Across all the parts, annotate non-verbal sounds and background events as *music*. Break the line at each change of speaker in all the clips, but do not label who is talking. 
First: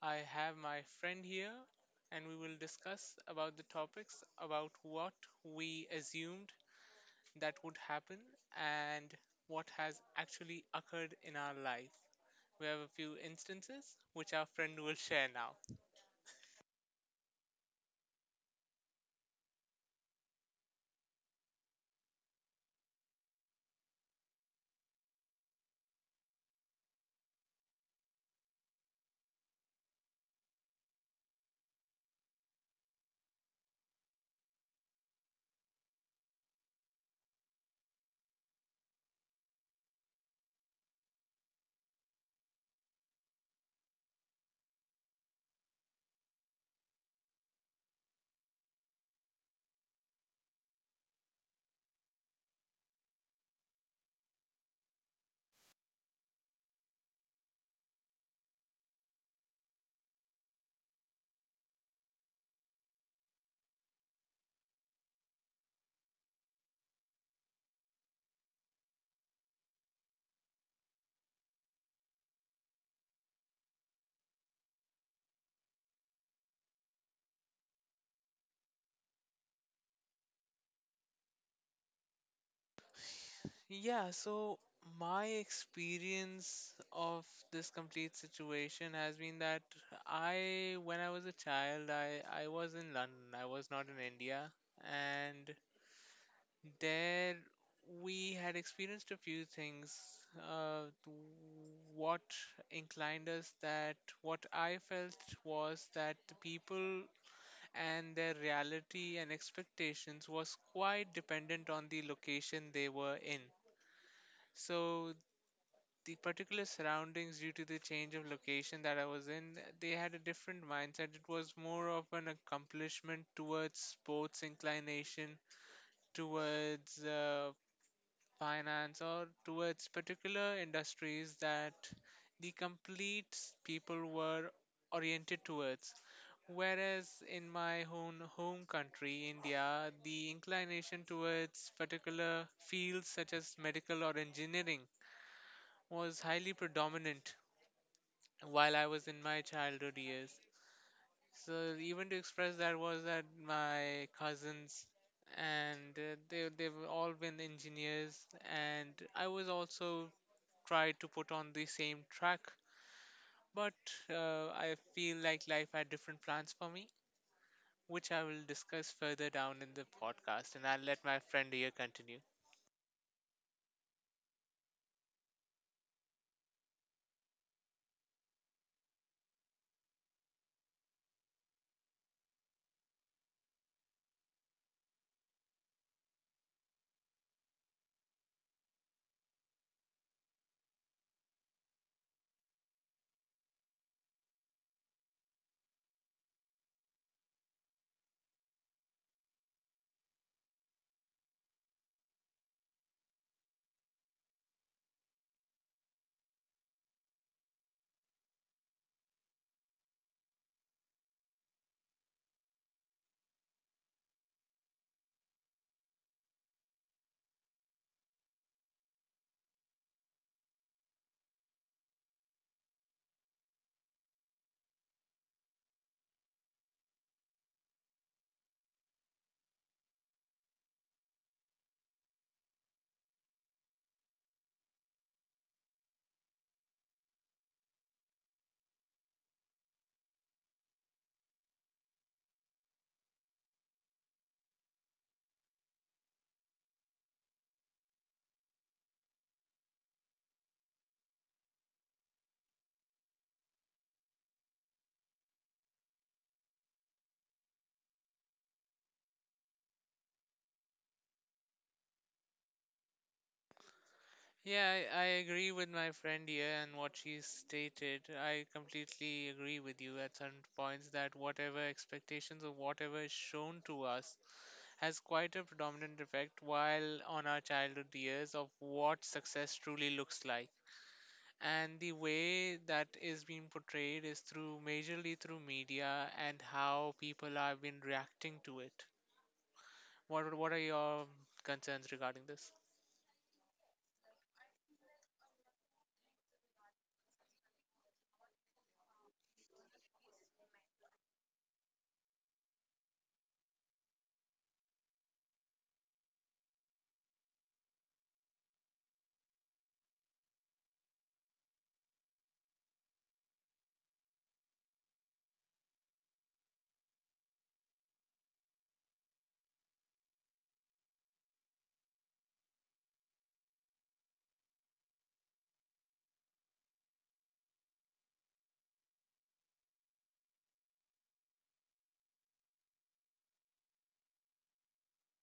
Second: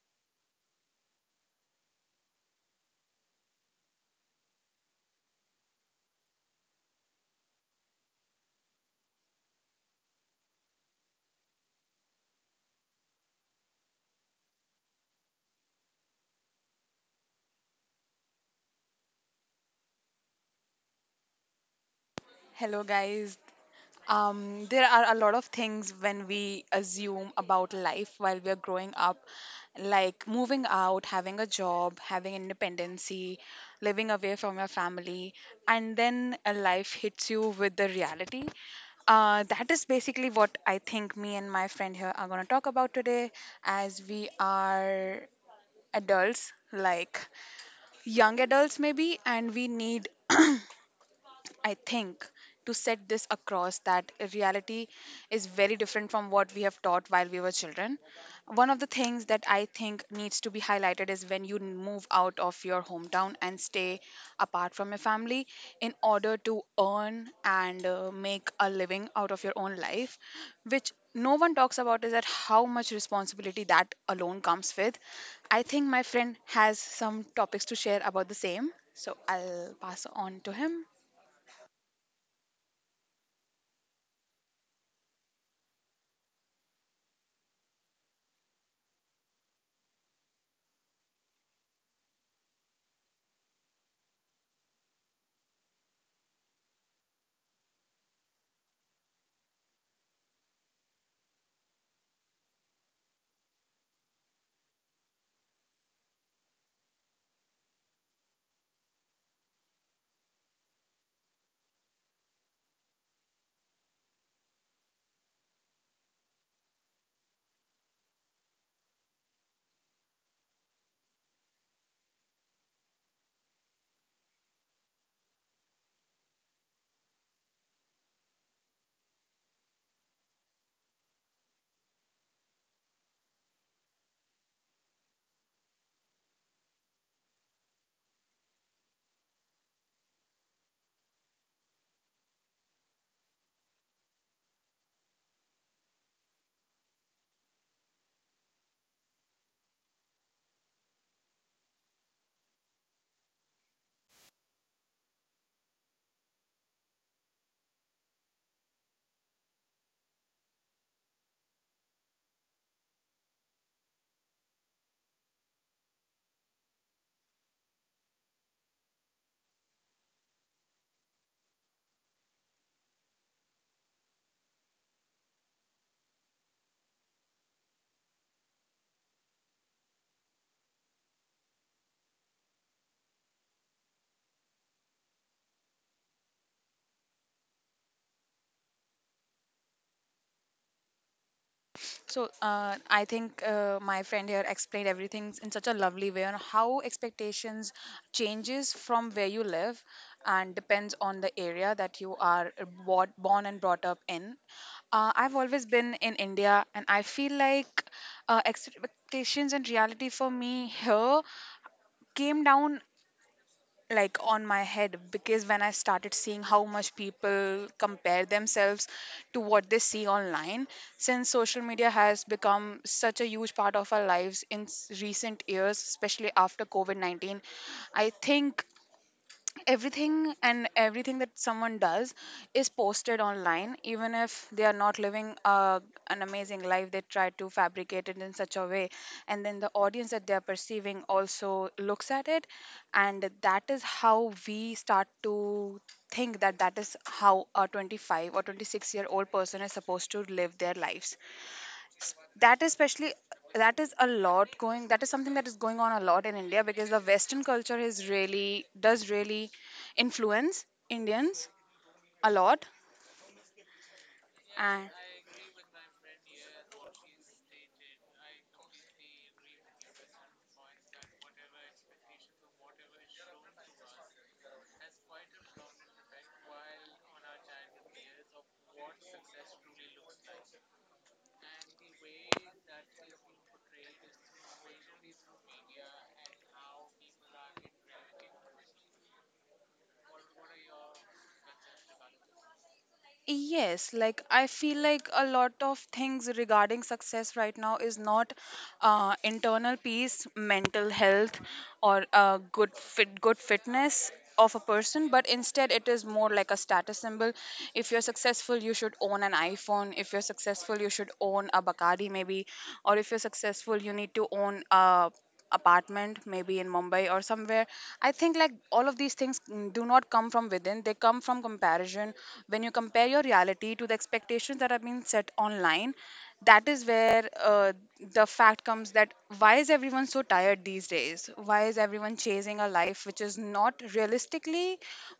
I have my friend here, and we will discuss about the topics about what we assumed that would happen and what has actually occurred in our life. We have a few instances which our friend will share now.
Hello, guys. There are a lot of things when we assume about life while we are growing up, like moving out, having a job, having independency, living away from your family, and then a life hits you with the reality. That is basically what I think me and my friend here are going to talk about today as we are adults, like young adults maybe, and we need, I think, to set this across that reality is very different from what we have taught while we were children. One of the things that I think needs to be highlighted is when you move out of your hometown and stay apart from your family in order to earn and make a living out of your own life, which no one talks about is that how much responsibility that alone comes with. I think my friend has some topics to share about the same, so I'll pass on to him.
Yeah, so my experience of this complete situation has been that when I was a child, I was in London. I was not in India. And there we had experienced a few things. Uh, what inclined us that what I felt was that the people and their reality and expectations was quite dependent on the location they were in. So the particular surroundings due to the change of location that I was in, they had a different mindset. It was more of an accomplishment towards sports inclination, towards finance, or towards particular industries that the complete people were oriented towards. Whereas in my own home country, India, the inclination towards particular fields such as medical or engineering was highly predominant while I was in my childhood years. So even to express that was that my cousins and they they've all been engineers and I was also tried to put on the same track, but I feel like life had different plans for me, which I will discuss further down in the podcast, and I'll let my friend here continue.
So I think my friend here explained everything in such a lovely way on how expectations changes from where you live and depends on the area that you are bought, born and brought up in. I've always been in India, and I feel like expectations and reality for me here came down like on my head, because when I started seeing how much people compare themselves to what they see online, since social media has become such a huge part of our lives in recent years, especially after COVID-19, I think everything and everything that someone does is posted online, even if they are not living an amazing life. They try to fabricate it in such a way, and then the audience that they are perceiving also looks at it, and that is how we start to think that that is how a 25 or 26-year-old person is supposed to live their lives. s- that is especially, that is a lot going, that is something that is going on a lot in India, because the western culture is really does really influence Indians a lot.
Yeah,
And
I agree with my friend here and what she stated. I completely agree with you at certain points that whatever expectations or whatever is shown to us has quite a predominant effect while on our childhood years of what success truly looks like. And the way that is being portrayed is through majorly through media and how people have been reacting to it. What are your concerns regarding this?
yes, like I feel like a lot of things regarding success right now is not internal peace, mental health, or good fitness of a person, but instead it is more like a status symbol. If you're successful, you should own an iPhone. If you're successful, you should own a Bacardi maybe, or if you're successful, you need to own a apartment maybe in Mumbai or somewhere. I think like all of these things, do not come from within. They come from comparison. When you compare your reality to the expectations that have been set online, that is where the fact comes that why is everyone so tired these days, why is everyone chasing a life which is not realistically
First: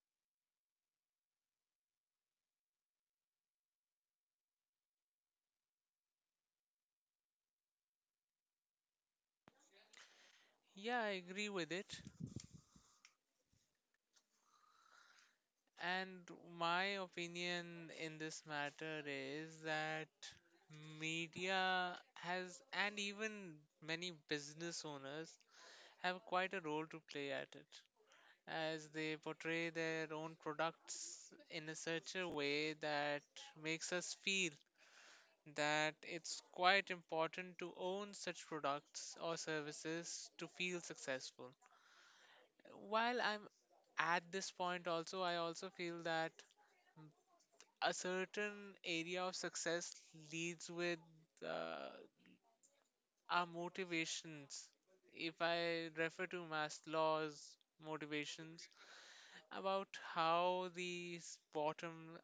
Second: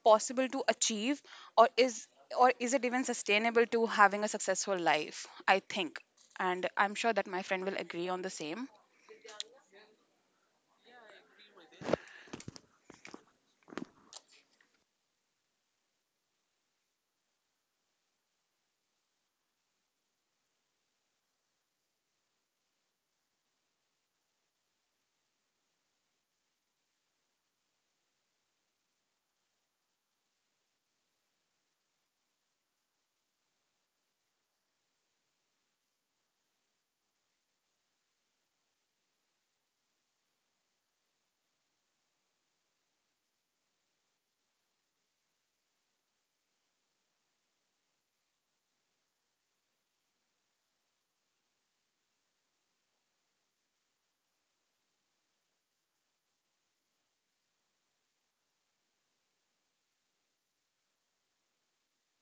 possible to achieve, or is or is it even sustainable to having a successful life? I think, and I'm sure that my friend will agree on the same.
Yeah, I agree with it. And my opinion in this matter is that media has, and even many business owners, have quite a role to play at it, as they portray their own products in a such a way that makes us feel that it's quite important to own such products or services to feel successful. While I'm at this point also, I also feel that a certain area of success leads with uh, our motivations. If I refer to Maslow's motivations about how this bottom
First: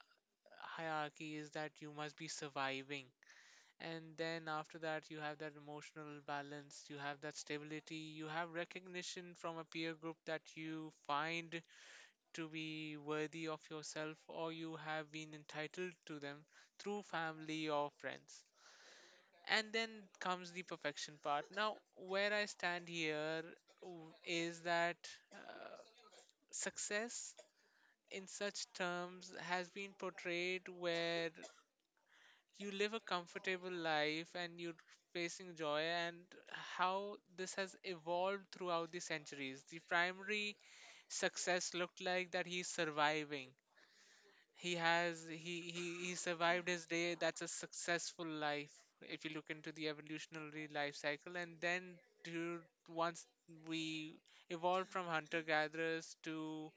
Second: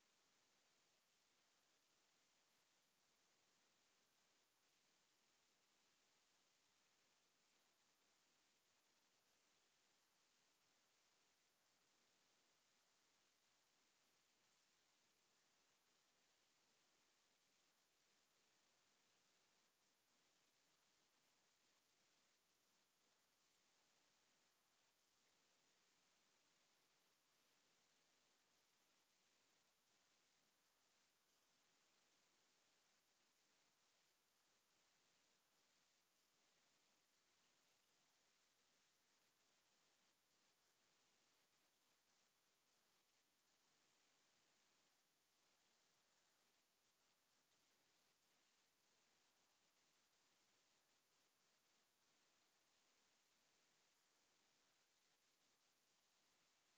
hierarchy is that you must be surviving. And then after that, you have that emotional balance, you have that stability, you have recognition from a peer group that you find to be worthy of yourself or you have been entitled to them through family or friends. And then comes the perfection part. Now, where I stand here is that uh, success in such terms has been portrayed where you live a comfortable life and you're facing joy and how this has evolved throughout the centuries the primary success looked like that he's surviving. He has he survived his day. That's a successful life if you look into the evolutionary life cycle. And then to once we evolved from hunter gatherers to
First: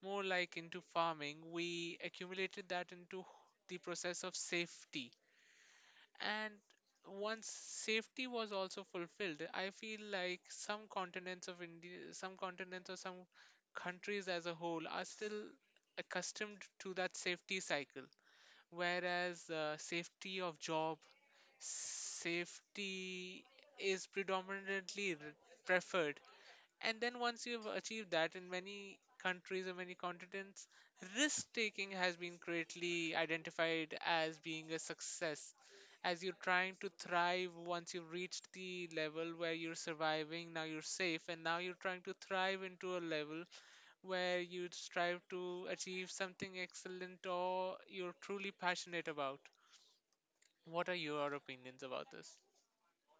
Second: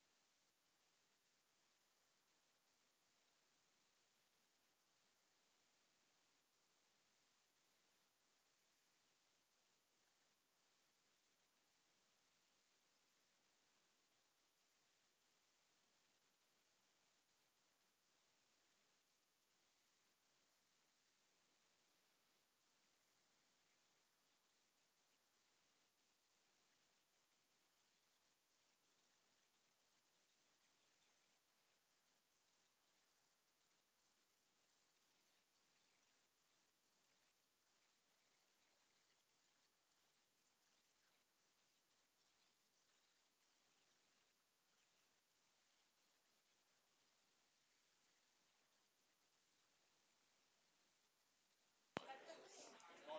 more like into farming, we accumulated that into the process of safety. And once safety was also fulfilled, I feel like some continents of India, some continents or some countries as a whole are still accustomed to that safety cycle whereas safety of job safety is predominantly preferred and then once you've achieved that in many countries or many continents risk taking has been greatly identified as being a success as you're trying to thrive once you've reached the level where you're surviving now you're safe and now you're trying to thrive into a level where you strive to achieve something excellent or you're truly passionate about. What are your opinions about this?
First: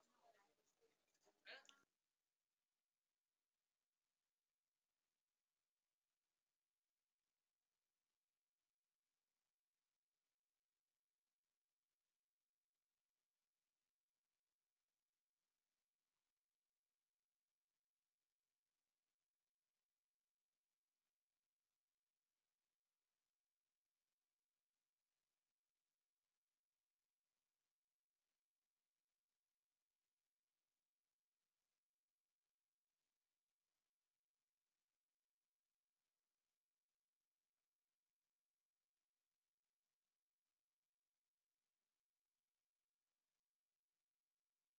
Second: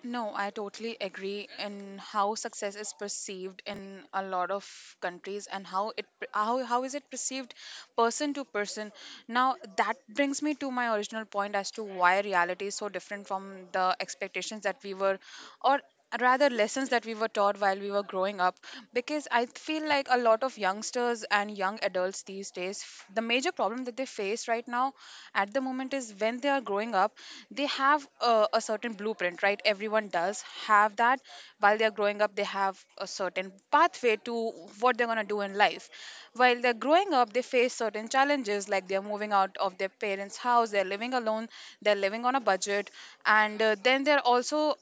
No, I totally agree in how success is perceived in a lot of countries, and how it, how is it perceived person to person. Now that brings me to my original point as to why reality is so different from the expectations that we were, or rather lessons that we were taught while we were growing up, because I feel like a lot of youngsters and young adults these days, the major problem that they face right now at the moment is when they are growing up, they have a certain blueprint, right? Everyone does have that. While they are growing up, they have a certain pathway to what they're going to do in life. While they're growing up, they face certain challenges, like they're moving out of their parents' house, they're living alone, they're living on a budget, and then they're also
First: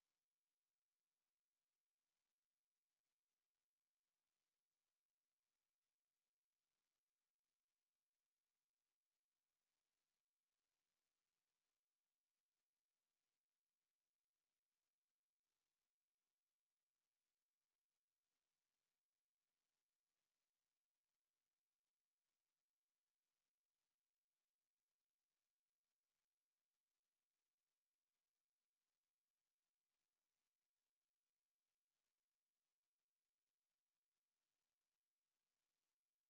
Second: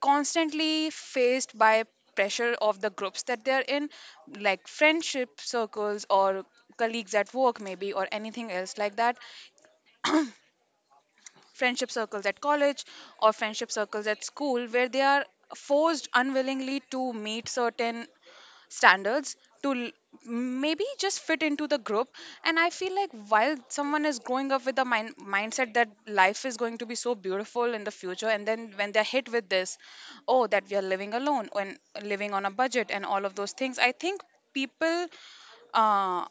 constantly faced by pressure of the groups that they're in, like friendship circles or colleagues at work maybe, or anything else like that. Friendship circles at college, or friendship circles at school, where they are forced unwillingly to meet certain standards to maybe just fit into the group. And I feel like while someone is growing up with the mindset that life is going to be so beautiful in the future, and then when they're hit with this, oh, that we are living alone and living on a budget and all of those things, I think people uh,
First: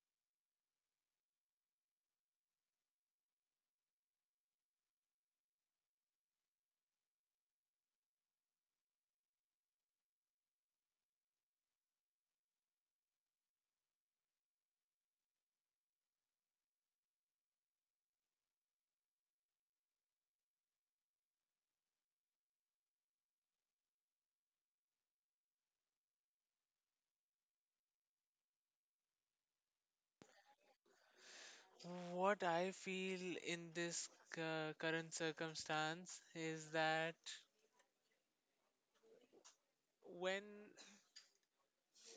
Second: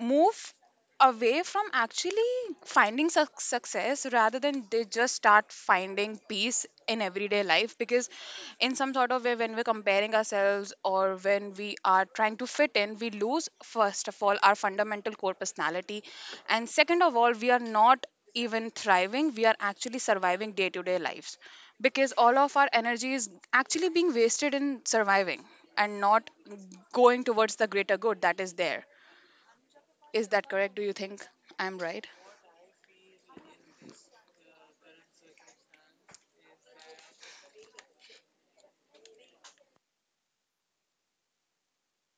move away from actually finding success, rather than they just start finding peace in everyday life, because in some sort of way, when we're comparing ourselves or when we are trying to fit in, we lose, first of all, our fundamental core personality, and second of all, we are not even thriving, we are actually surviving day to day lives, because all of our energy is actually being wasted in surviving and not going towards the greater good that is there. Is that correct? Do you think I'm right?
What I feel in this current circumstance is that when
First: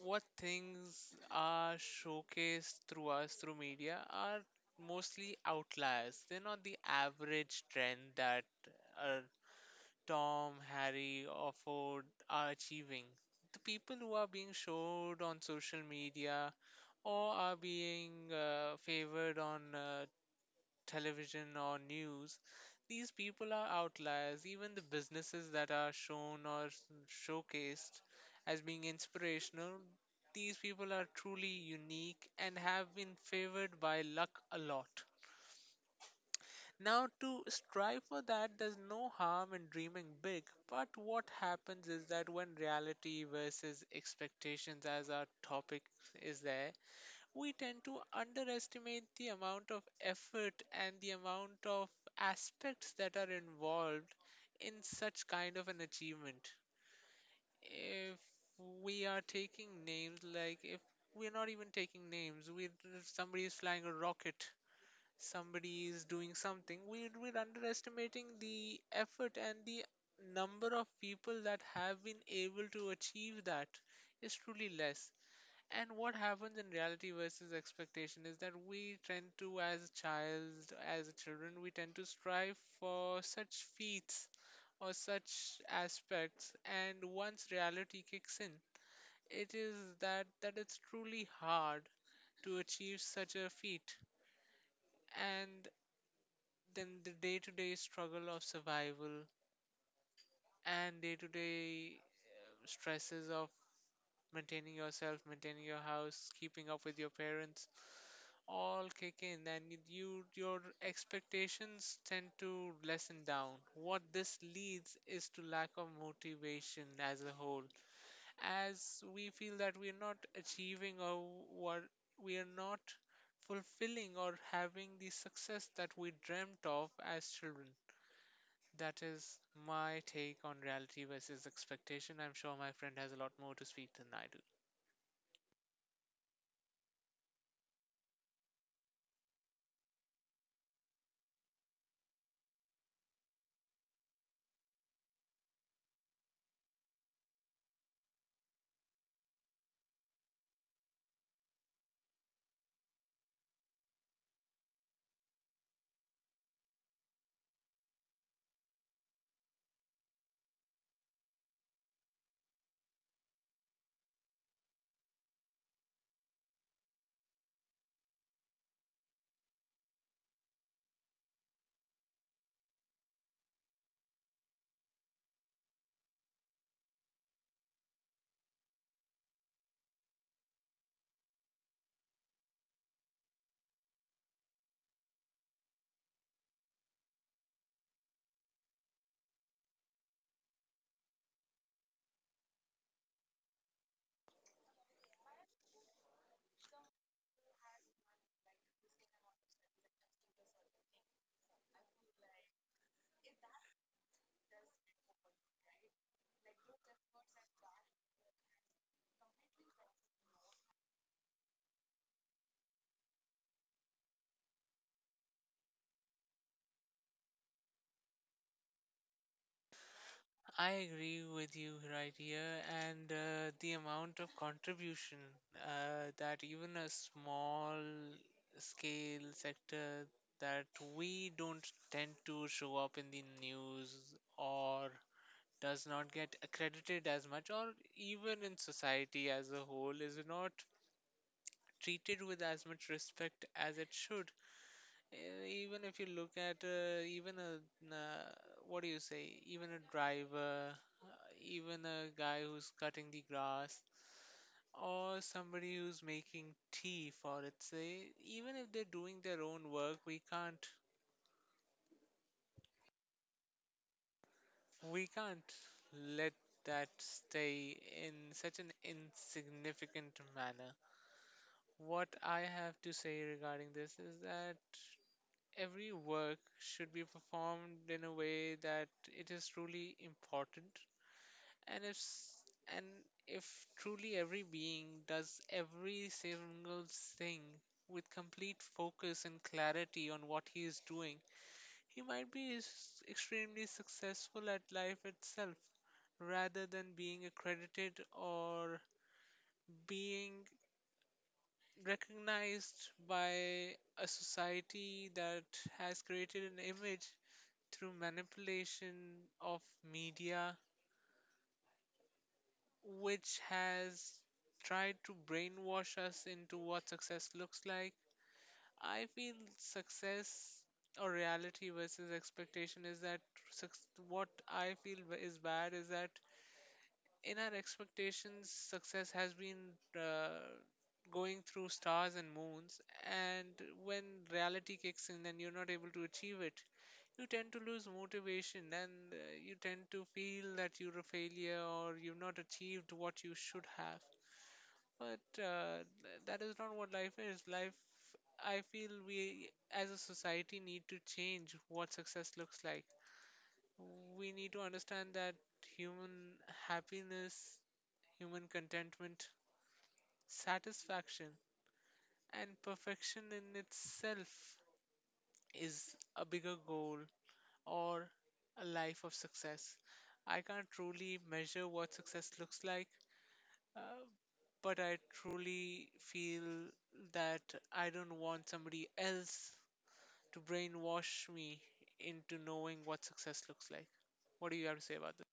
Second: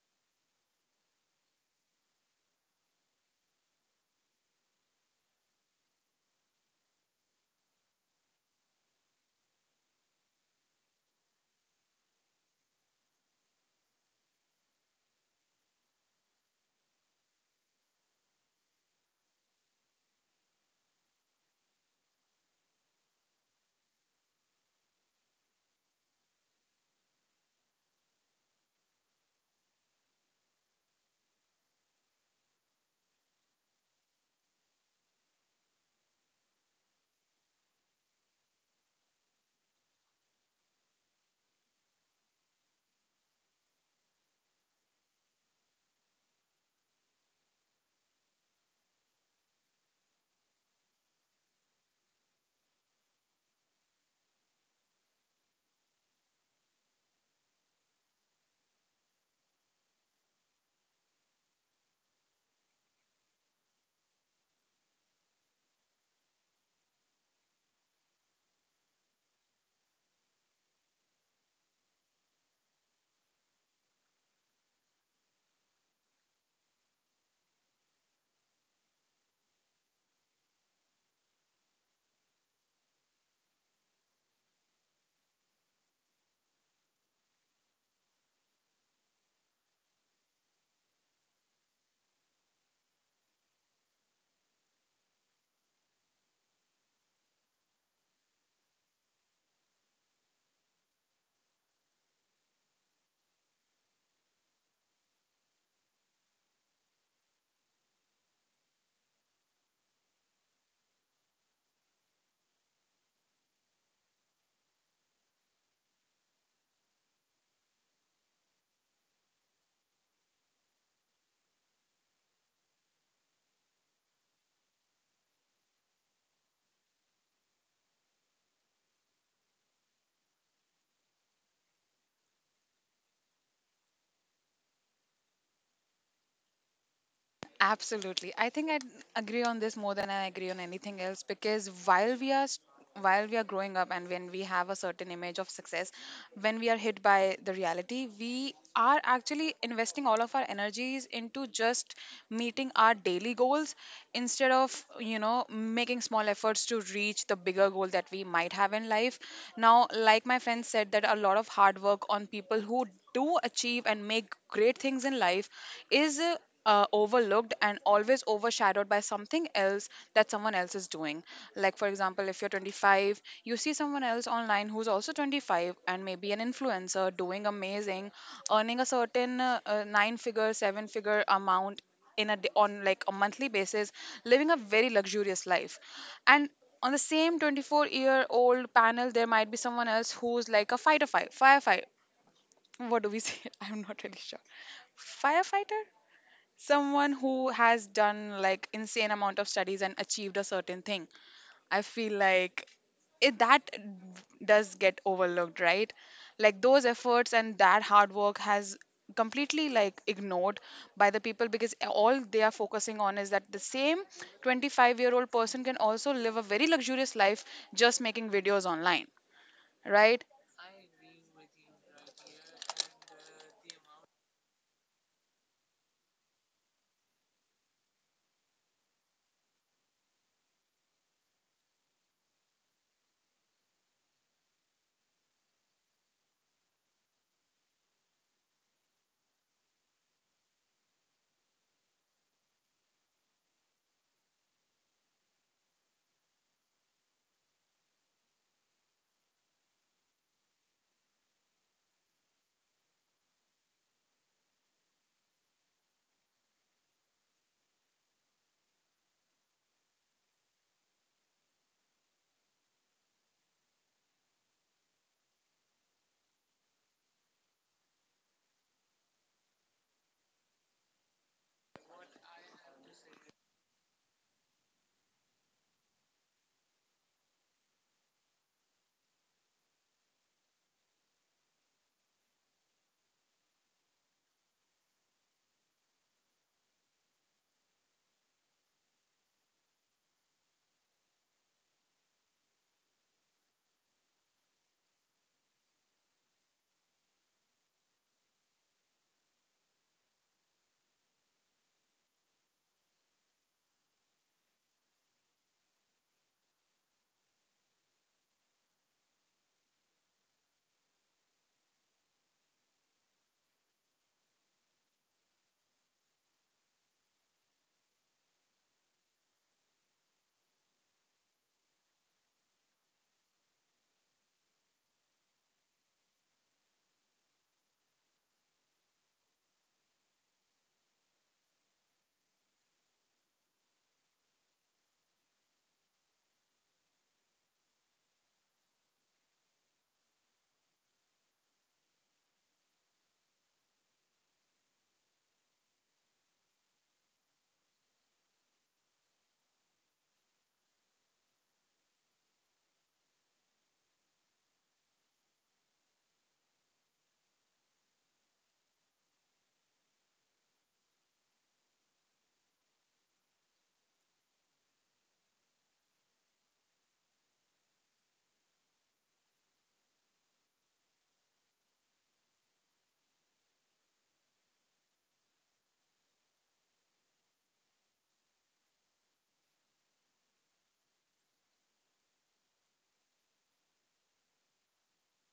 what things are showcased through us through media are mostly outliers. They're not the average trend that uh, Tom, Harry, or Ford are achieving. The people who are being showed on social media or are being favored on television or news, these people are outliers. Even the businesses that are shown or showcased as being inspirational, these people are truly unique and have been favored by luck a lot. Now, to strive for that, there's no harm in dreaming big, but what happens is that when reality versus expectations as our topic is there, we tend to underestimate the amount of effort and the amount of aspects that are involved in such kind of an achievement. If we are taking names, like if we're not even taking names, we if somebody is flying a rocket, somebody is doing something, we're underestimating the effort and the number of people that have been able to achieve that is truly less. And what happens in reality versus expectation is that we tend to, as a child, as a children, we tend to strive for such feats or such aspects. And once reality kicks in, it is that it's truly hard to achieve such a feat. And then the day-to-day struggle of survival and day-to-day stresses of maintaining yourself, maintaining your house, keeping up with your parents, all kick in, and you your expectations tend to lessen down. What this leads is to lack of motivation as a whole, as we feel that we are not achieving or what we are not fulfilling or having the success that we dreamt of as children. That is my take on reality versus expectation. I'm sure my friend has a lot more to speak than I do.
Absolutely. I think I agree on this more than I agree on anything else, because while we are growing up, and when we have a certain image of success, when we are hit by the reality, we are actually investing all of our energies into just meeting our daily goals, instead of, you know, making small efforts to reach the bigger goal that we might have in life. Now, like my friend said, that a lot of hard work on people who do achieve and make great things in life is overlooked and always overshadowed by something else that someone else is doing. Like, for example, if you're 25, you see someone else online who's also 25 and maybe an influencer doing amazing, earning a certain nine figure, seven figure amount on like a monthly basis, living a very luxurious life. And on the same 24-year-old panel, there might be someone else who's like a firefighter. What do we say? *laughs* I'm not really sure. Firefighter. Someone who has done like insane amount of studies and achieved a certain thing. I feel like it that does get overlooked, right? Like, those efforts and that hard work has completely like ignored by the people, because all they are focusing on is that the same 25-year-old person can also live a very luxurious life just making videos online, right?
I agree with you right here, and the amount of contribution that even a small scale sector that we don't tend to show up in the news or does not get accredited as much, or even in society as a whole, is not treated with as much respect as it should. Even if you look at even a uh, what do you say? Even a driver, even a guy who's cutting the grass, or somebody who's making tea for it. Say, even if they're doing their own work, we can't let that stay in such an insignificant manner. What I have to say regarding this is that every work should be performed in a way that it is truly important and if s- and if truly every being does every single thing with complete focus and clarity on what he is doing he might be extremely successful at life itself rather than being accredited or being recognized by a society that has created an image through manipulation of media, which has tried to brainwash us into what success looks like. I feel success or reality versus expectation is that suc- what I feel is bad is that in our expectations, success has been going through stars and moons, and when reality kicks in, then you're not able to achieve it. You tend to lose motivation and you tend to feel that you're a failure or you've not achieved what you should have. But that is not what life is. Life, I feel we as a society need to change what success looks like. We need to understand that human happiness, human contentment, satisfaction, and perfection in itself is a bigger goal or a life of success. I can't truly measure what success looks like, uh, but I truly feel that I don't want somebody else to brainwash me into knowing what success looks like. What do you have to say about this?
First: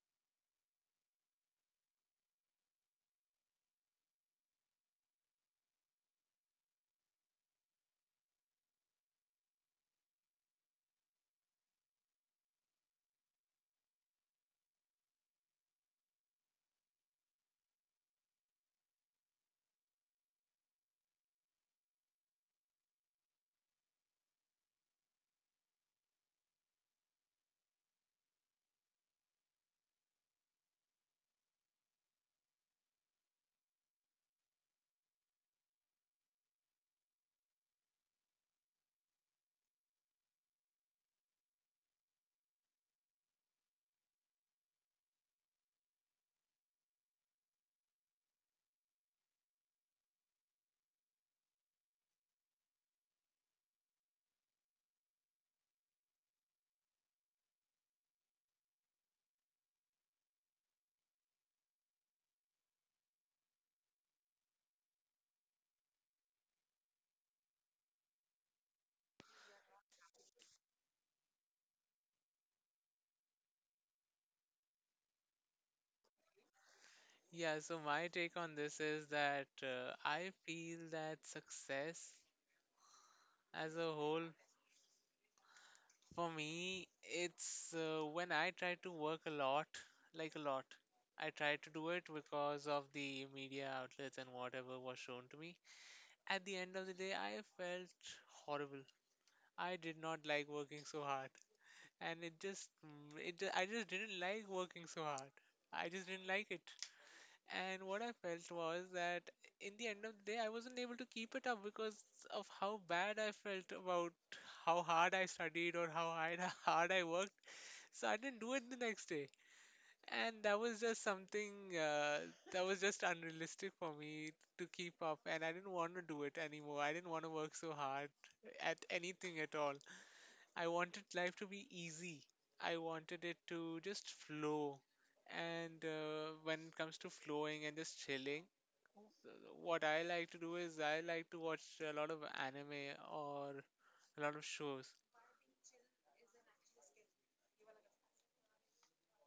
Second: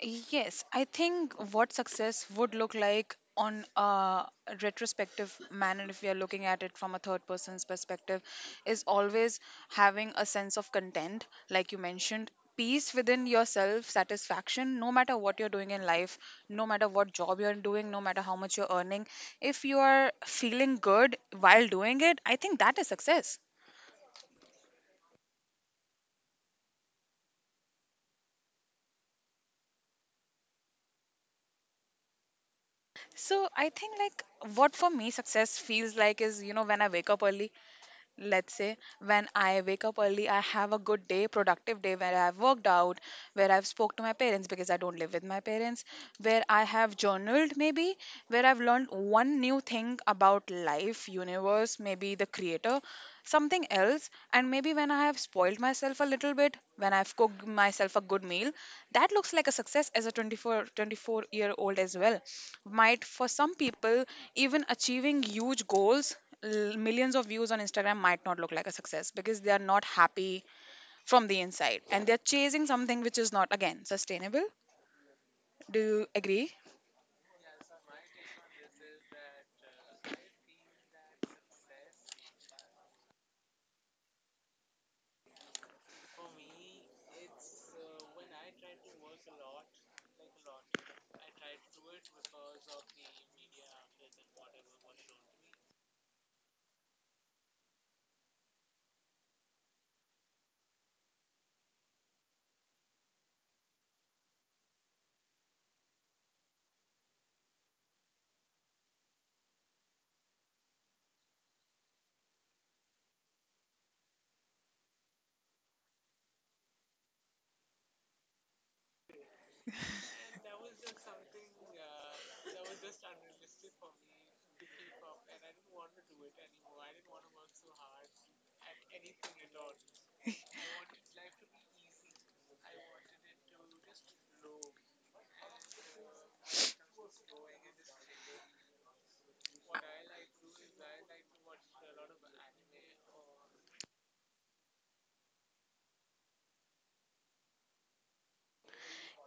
Yes, I think what success would look like on a retrospective manner, if we are looking at it from a third person's perspective, is always having a sense of content, like you mentioned, peace within yourself, satisfaction, no matter what you're doing in life, no matter what job you're doing, no matter how much you're earning. If you are feeling good while doing it, I think that is success. So I think, like, what for me success feels like is, you know, when I wake up early, let's say when I wake up early, I have a good day, productive day, where I've worked out, where I've spoke to my parents because I don't live with my parents, where I have journaled maybe, where I've learned one new thing about life, universe, maybe the creator, something else, and maybe when I have spoiled myself a little bit, when I've cooked myself a good meal, that looks like a success as a 24 year old as well, might for some people even achieving huge goals, millions of views on Instagram might not look like a success, because they are not happy from the inside and they're chasing something which is not again sustainable. Do you agree?
Yeah, so my take on this is that I feel that success as a whole, for me, it's when I try to work a lot, like a lot. I tried to do it because of the media outlets and whatever was shown to me. At the end of the day, I felt horrible. I did not like working so hard, and it just, mm, it just, I just didn't like working so hard. I just didn't like it. And what I felt was that in the end of the day, I wasn't able to keep it up because of how bad I felt about how hard I studied or how hard *laughs* hard I worked. So I didn't do it the next day. And that was just something that was just unrealistic for me to keep up, and I didn't want to do it anymore. I didn't want to work so hard at anything at all. I wanted life to be easy. I wanted it to just flow. And when it comes to flowing and just chilling, uh, what I like to do is I like to watch a lot of anime or a lot of shows.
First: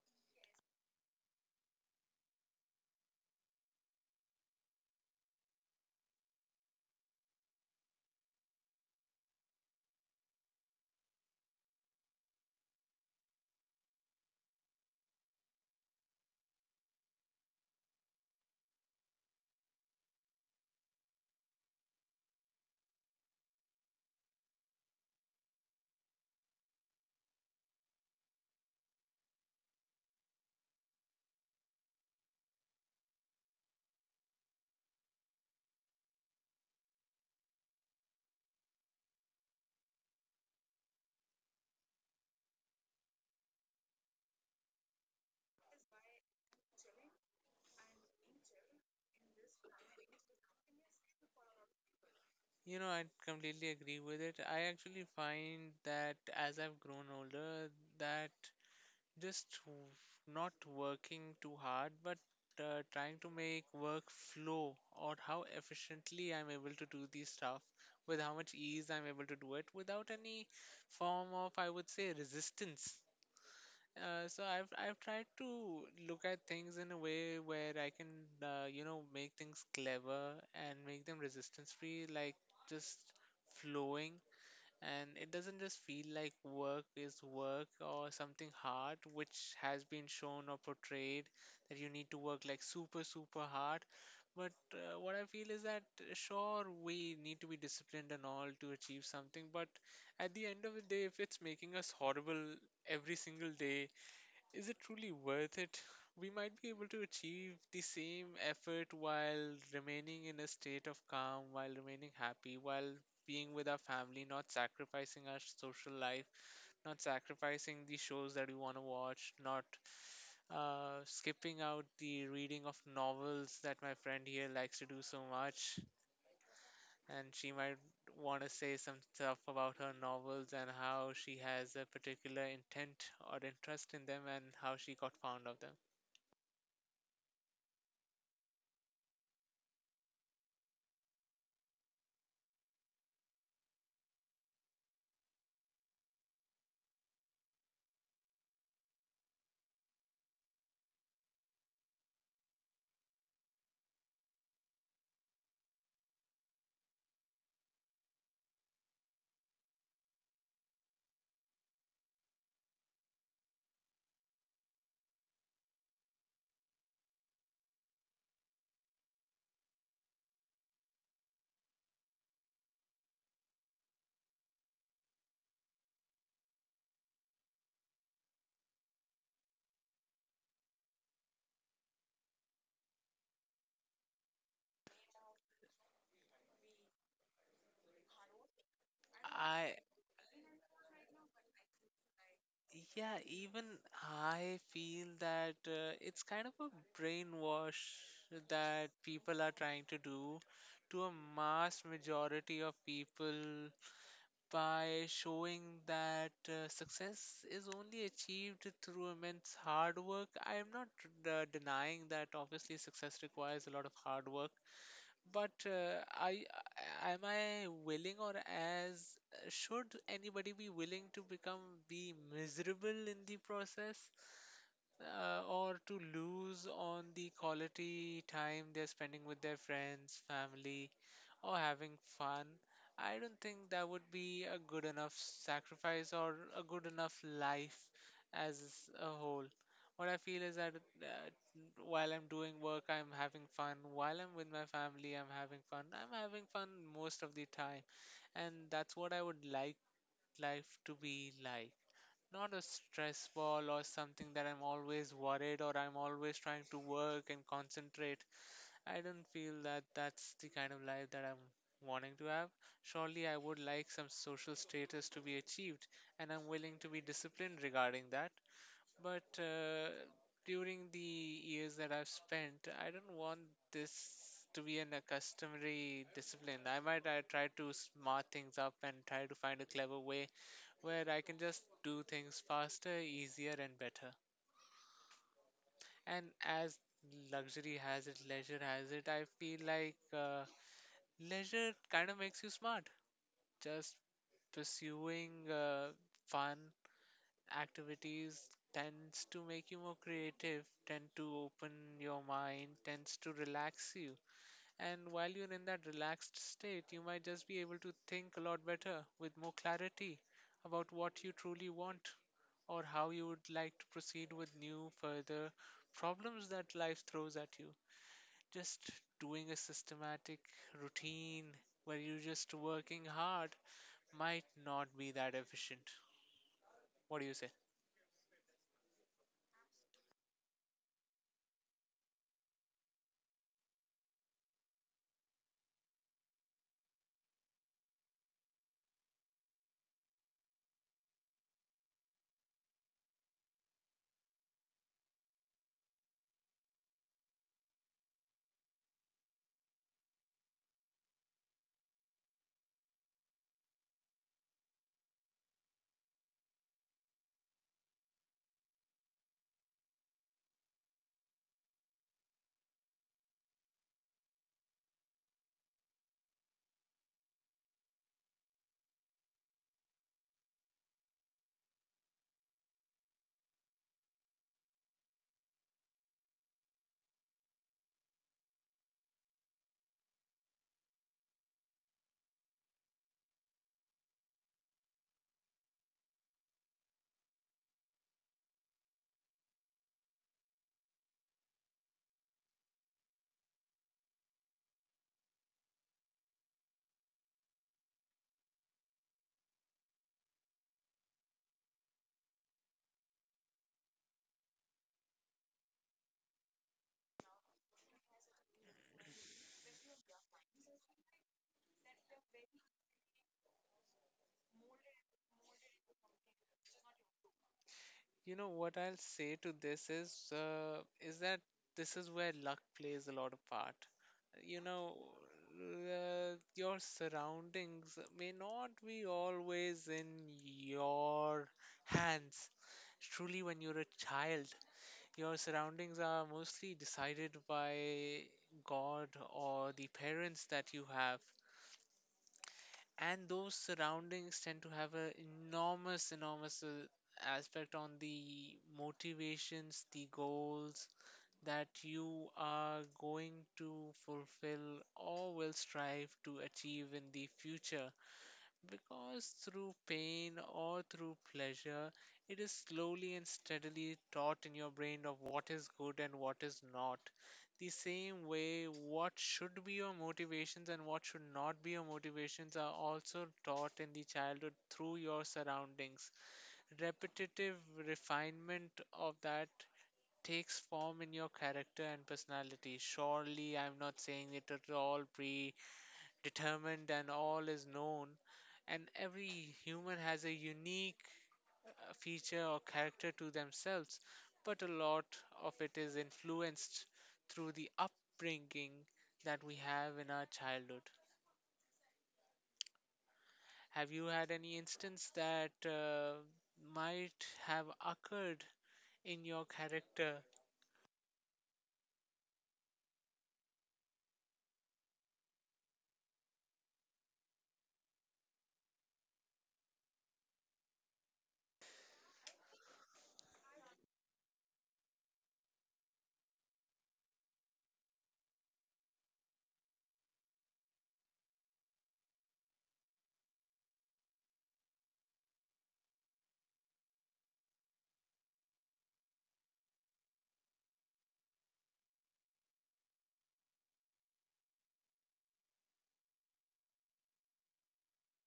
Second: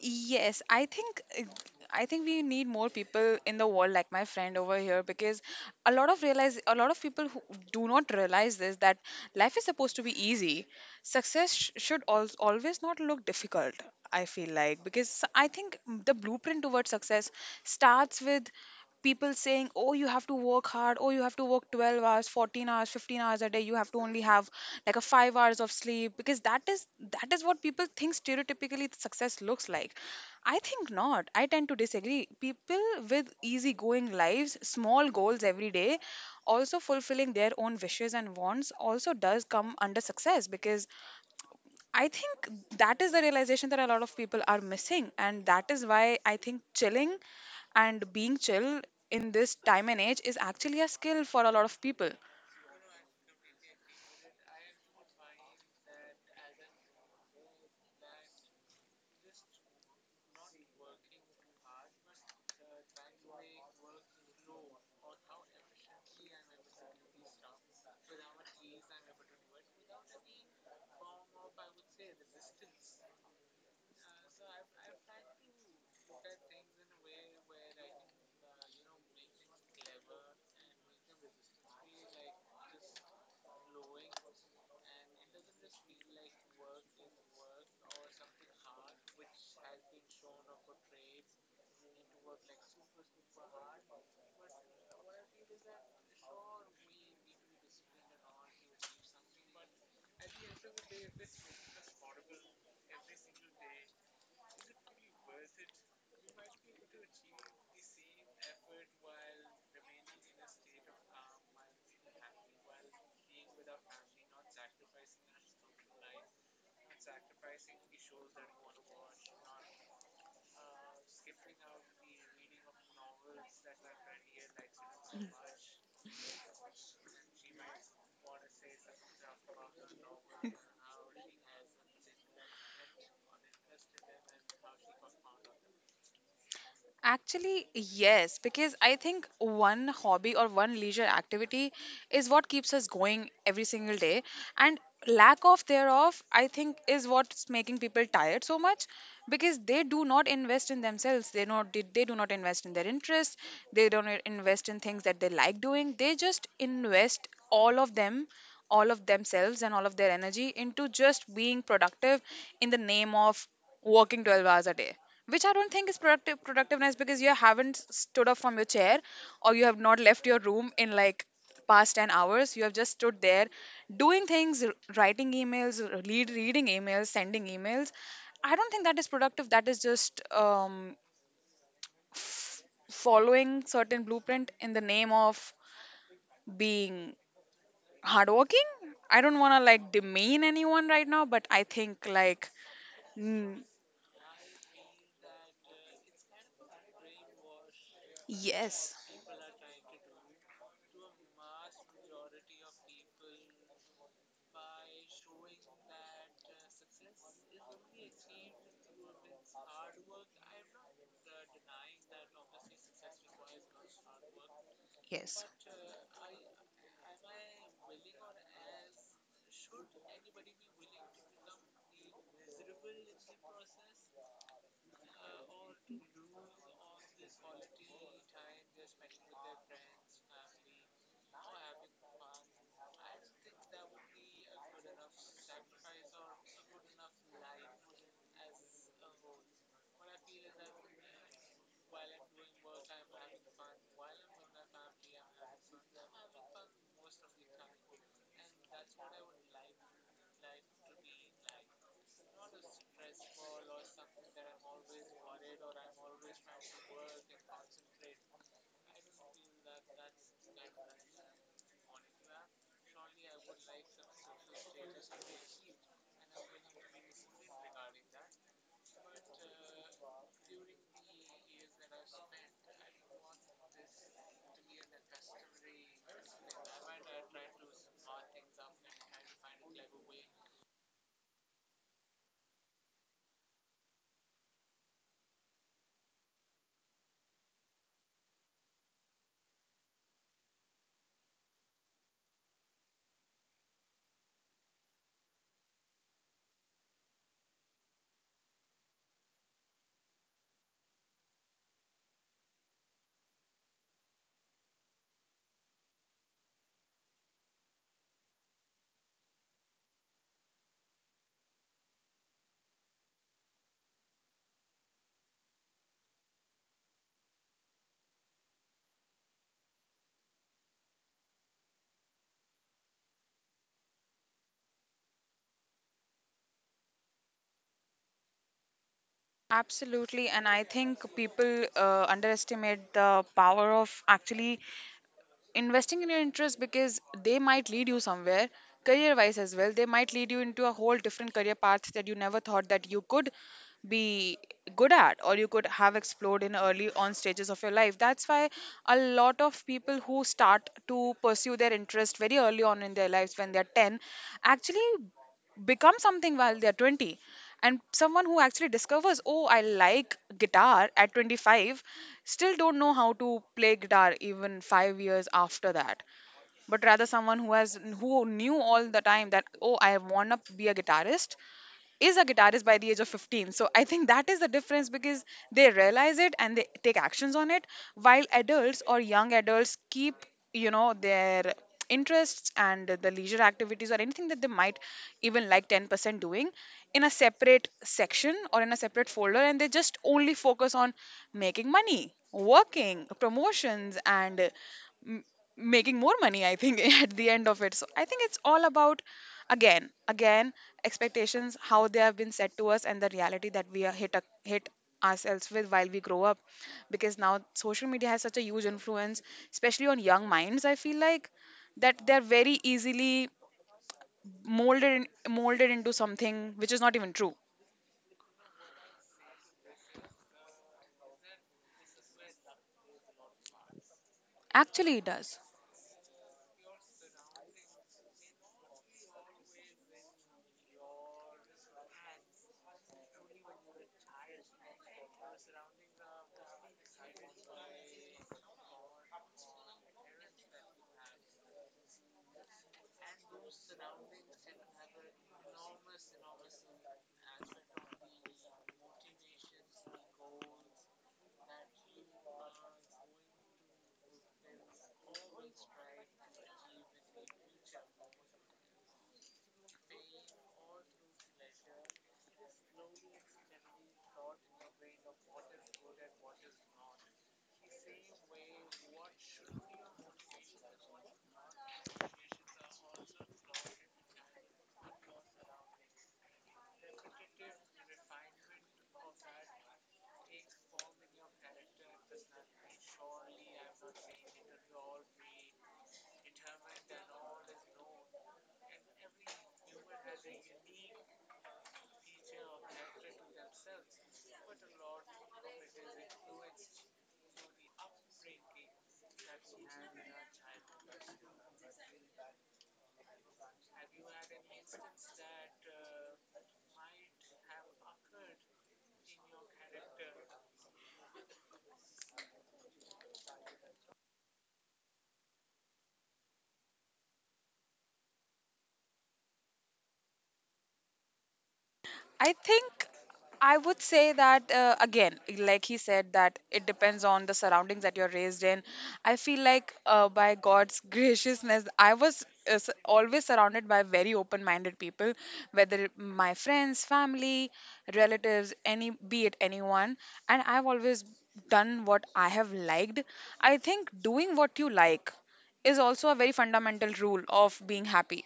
Yes, I think we need more people in the world like my friend over here, because a lot of people who do not realize this, that life is supposed to be easy. Success should always not look difficult. I feel like, because I think the blueprint towards success starts with people saying, oh, you have to work hard, oh, you have to work 12 hours, 14 hours, 15 hours a day, you have to only have like a 5 hours of sleep, because that is what people think stereotypically success looks like. I think not. I tend to disagree. People with easygoing lives, small goals every day, also fulfilling their own wishes and wants, also does come under success, because I think that is the realization that a lot of people are missing. And that is why I think chilling and being chill in this time and age is actually a skill for a lot of people.
You know, I completely agree with it. I actually find that as I've grown older, that just w- not working too hard, but trying to make work flow or how efficiently I'm able to do these stuff, with how much ease I'm able to do it without any form of, I would say, resistance. So I've tried to look at things in a way where I can, make things clever and make them resistance free, like just flowing, and it doesn't just feel like work is work or something hard, which has been shown or portrayed that you need to work like super, super hard. But what I feel is that, sure, we need to be disciplined and all to achieve something, but at the end of the day, if it's making us horrible every single day, is it truly worth it? We might be able to achieve the same effort while remaining in a state of calm, while remaining happy, while being with our family, not sacrificing our social life, not sacrificing the shows that we want to watch, not skipping out the reading of novels that my friend here likes to do so much. And she might want to say some stuff about her novels and how she has a particular intent or interest in them and how she got fond of them.
Actually, yes, because I think one hobby or one leisure activity is what keeps us going every single day. And lack of thereof, I think, is what's making people tired so much because they do not invest in themselves. They do not invest in their interests. They don't invest in things that they like doing. They just invest all of themselves and all of their energy into just being productive in the name of working 12 hours a day, which I don't think is productiveness because you haven't stood up from your chair, or you have not left your room in, like, past 10 hours. You have just stood there doing things, writing emails, reading emails, sending emails. I don't think that is productive. That is just following certain blueprint in the name of being hardworking. I don't want to,
I
like, demean anyone right now, but I think, like,
Yeah,
mm,
even I feel that it's kind of a brainwash that
yes,
people are trying to do to a mass majority of people by showing that, success is only achieved through immense hard work. I am not denying that obviously success requires a lot of hard work,
yes.
but I am I willing, or as should anybody be willing to become be miserable in the process? Or to lose on the quality time they're spending with their friends, family, or having fun? I don't think that would be a good enough sacrifice or a good enough life as a whole. What I feel is that, uh, while I'm doing work, I'm having fun. While I'm with my family, I'm having fun. I'm having fun most of the time. And that's what I would like life to be like, not a stress ball or something that I'm always worried or I'm always trying to work and concentrate. I don't feel that that's the kind of life that I'm wanting to have. Surely I would like some social status to be achieved, and I'm willing to be disciplined regarding that. But during the years that I've spent, I don't want this to be an accustomary discipline. I try to smart things up and try to find a clever way where I can just do things faster, easier, and better. And as luxury has it, leisure has it, I feel like, leisure kind of makes you smart. Just pursuing fun activities tends to make you more creative, tend to open your mind, tends to relax you. And while you're in that relaxed state, you might just be able to think a lot better with more clarity about what you truly want, or how you would like to proceed with new further problems that life throws at you. Just doing a systematic routine where you're just working hard might not be that efficient. What do you say?
Absolutely, and I think people underestimate the power of actually investing in your interest because they might lead you somewhere career wise as well. They might lead you into a whole different career path that you never thought that you could be good at or you could have explored in early on stages of your life. That's why a lot of people who start to pursue their interest very early on in their lives when they're 10 actually become something while they're 20, and someone who actually discovers, oh, I like guitar at 25 still don't know how to play guitar even 5 years after that. But rather someone who has who knew all the time that, oh, I want to be a guitarist is a guitarist by the age of 15. So I think that is the difference, because they realize it and they take actions on it, while adults or young adults keep, you know, their interests and the leisure activities or anything that they might even like 10% doing in a separate section or in a separate folder, and they just only focus on making money, working promotions, and mm, making more money, I think, *laughs* at the end of it. So I think it's all about, again, expectations, how they have been set to us, and the reality that we hit ourselves with while we grow up. Because now social media has such a huge influence, especially on young minds, I feel like, that they're very easily molded into something which is not even true.
You know what I'll say to this is, is that this is where luck plays a lot of part. You know,
Actually, it does.
your surroundings may not be always in your hands. Truly, when you're a child, your surroundings are mostly decided by God or the parents that you have, and those surroundings tend to have an enormous, enormous aspect on the motivations, the goals that you are going to fulfill or will strive to achieve in the future. Because through pain or through pleasure, it is slowly and steadily taught in your brain of what is good and what is not. The same way, what should be your motivations and what should not be your motivations are also taught in the childhood through your surroundings. Repetitive refinement of that takes form in your character and personality. Surely, I'm not saying it at all pre determined and all is known, and every human has a unique uh, feature or character to themselves, but a lot of it is influenced through the upbringing that we have in our childhood. Have you had any instance that might have occurred in your character?
I think I would say that, again, like he said, that it depends on the surroundings that you're raised in. I feel like, by God's *laughs* graciousness, I was always surrounded by very open minded people, my friends, family, relatives, any be it anyone. And I've always done what I have liked. I think doing what you like is also a very fundamental rule of being happy.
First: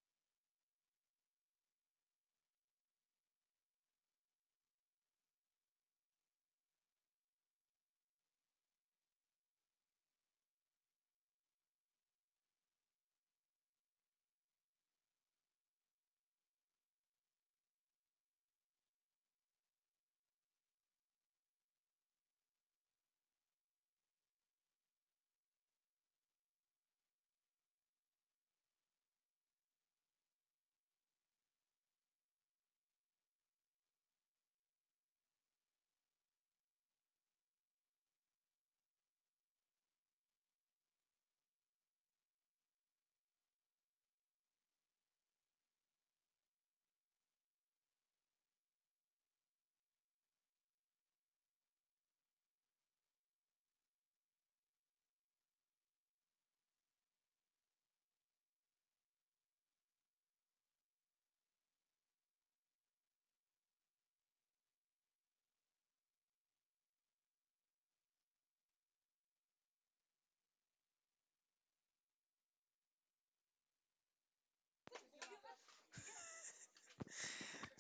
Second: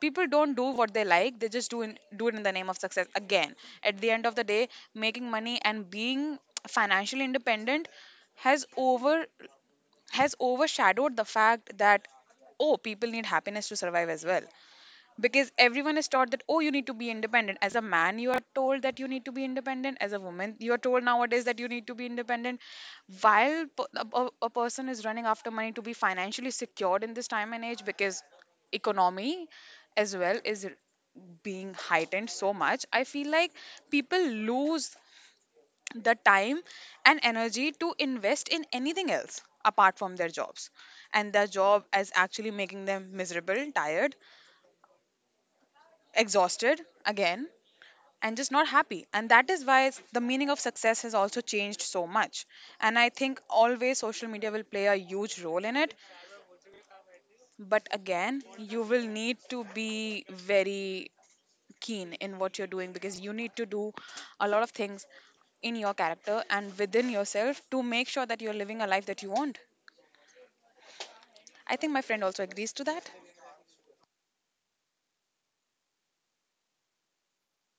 People don't do what they like. They just do it in the name of success again. At the end of the day, making money and being financially independent has over has overshadowed the fact that, oh, people need happiness to survive as well. Because everyone is taught that, oh, you need to be independent. As a man, you are told that you need to be independent. As a woman, you are told nowadays that you need to be independent, while a person is running after money to be financially secured in this time and age. Because economy as well being heightened so much, I feel like people lose the time and energy to invest in anything else apart from their jobs. And their job is actually making them miserable, tired, exhausted again, and just not happy. And that is why the meaning of success has also changed so much. And I think always social media will play a huge role in it. But again, you will need to be very keen in what you're doing, because you need to do a lot of things in your character and within yourself to make sure that you're living a life that you want. I think my friend also agrees to that.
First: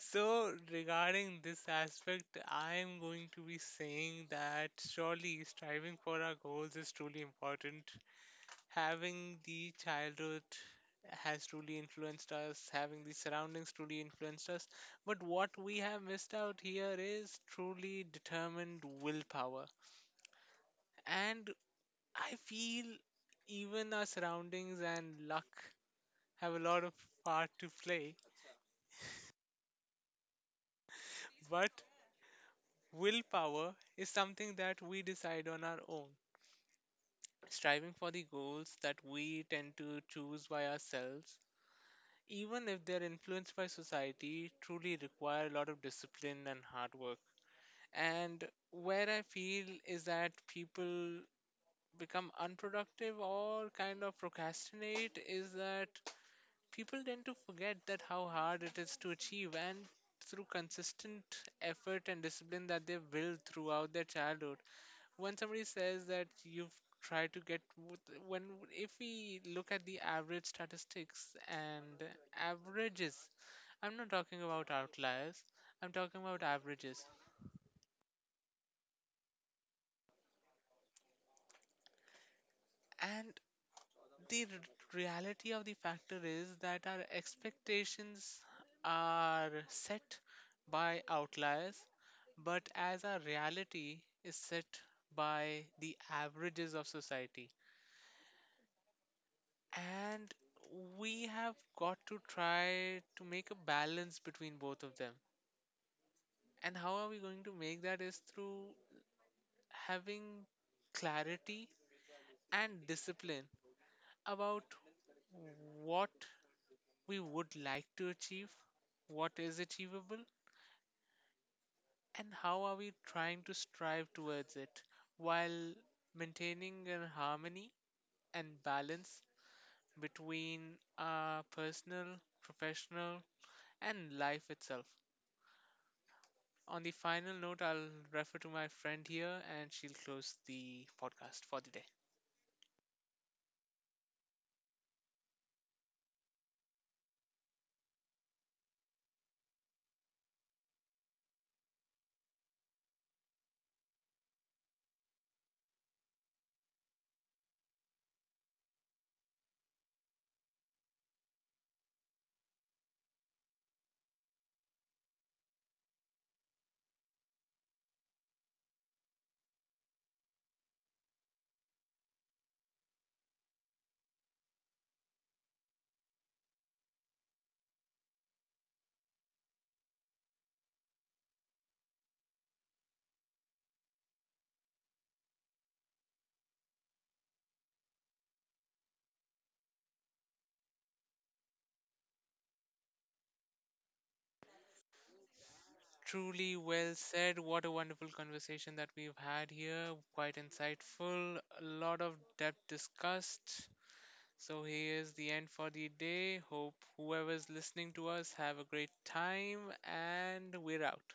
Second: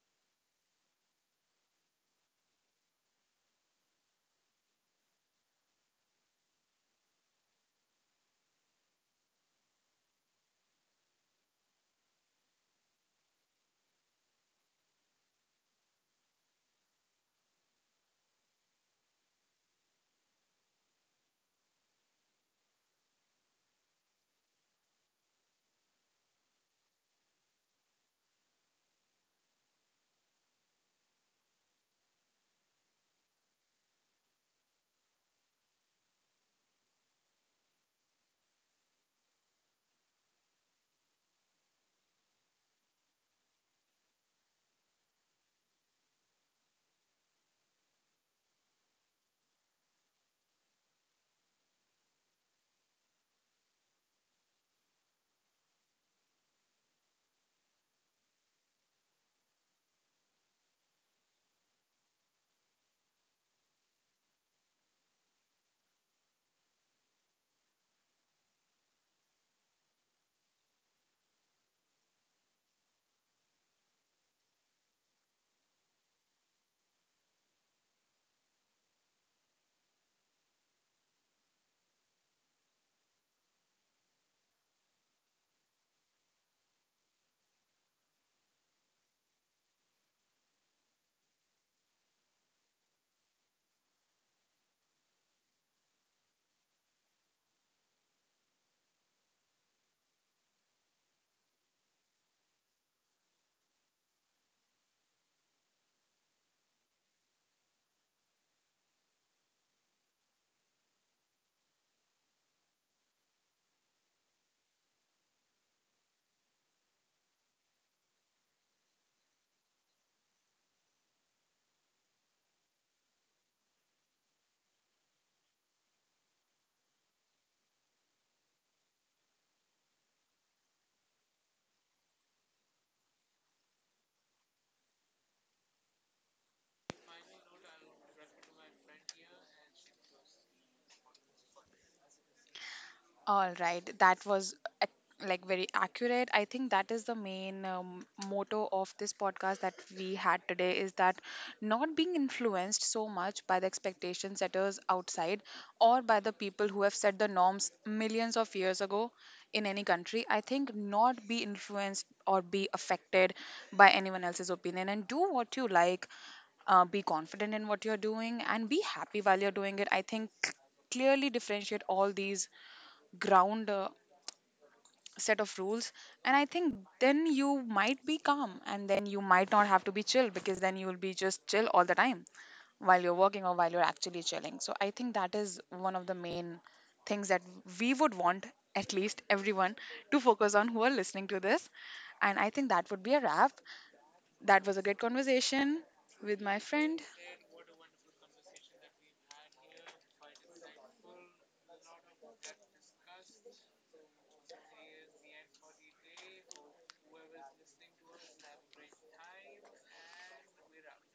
So regarding this aspect, I am going to be saying that surely striving for our goals is truly important. Having the childhood has truly influenced us, having the surroundings truly influenced us. But what we have missed out here is truly determined willpower. And I feel even our surroundings and luck have a lot of part to play. But willpower is something that we decide on our own. Striving for the goals that we tend to choose by ourselves, even if they're influenced by society, truly require a lot of discipline and hard work. And where I feel is that people become unproductive or kind of procrastinate is that people tend to forget that how hard it is to achieve, and through consistent effort and discipline that they've built throughout their childhood, when somebody says that you've tried to get with- when if we look at the average statistics and averages, I'm not talking about outliers, I'm talking about averages. And the reality of the factor is that our expectations are set by outliers, but as our reality is set by the averages of society. And we have got to try to make a balance between both of them. And how are we going to make that is through having clarity and discipline about what we would like to achieve, what is achievable, and how are we trying to strive towards it while maintaining a harmony and balance between our personal, professional, and life itself. On the final note, I'll refer to my friend here and she'll close the podcast for the day.
All right, that was like very accurate. I think that is the main motto of this podcast that we had today, is that not being influenced so much by the expectation setters outside or by the people who have set the norms millions of years ago in any country. I think not be influenced or be affected by anyone else's opinion and do what you like, be confident in what you're doing, and be happy while you're doing it. I think clearly differentiate all these ground set of rules. And I think then you might be calm, and then you might not have to be chill, because then you will be just chill all the time while you're working or while you're actually chilling. So I think that is one of the main things that we would want at least everyone to focus on, who are listening to this. And I think that would be a wrap. That was a good conversation with
Truly
my
well
friend.
said. What a wonderful conversation that we've had here. Quite insightful. A lot of depth discussed. So here is the end for the day. Hope whoever's listening to us have a great time, and we're out.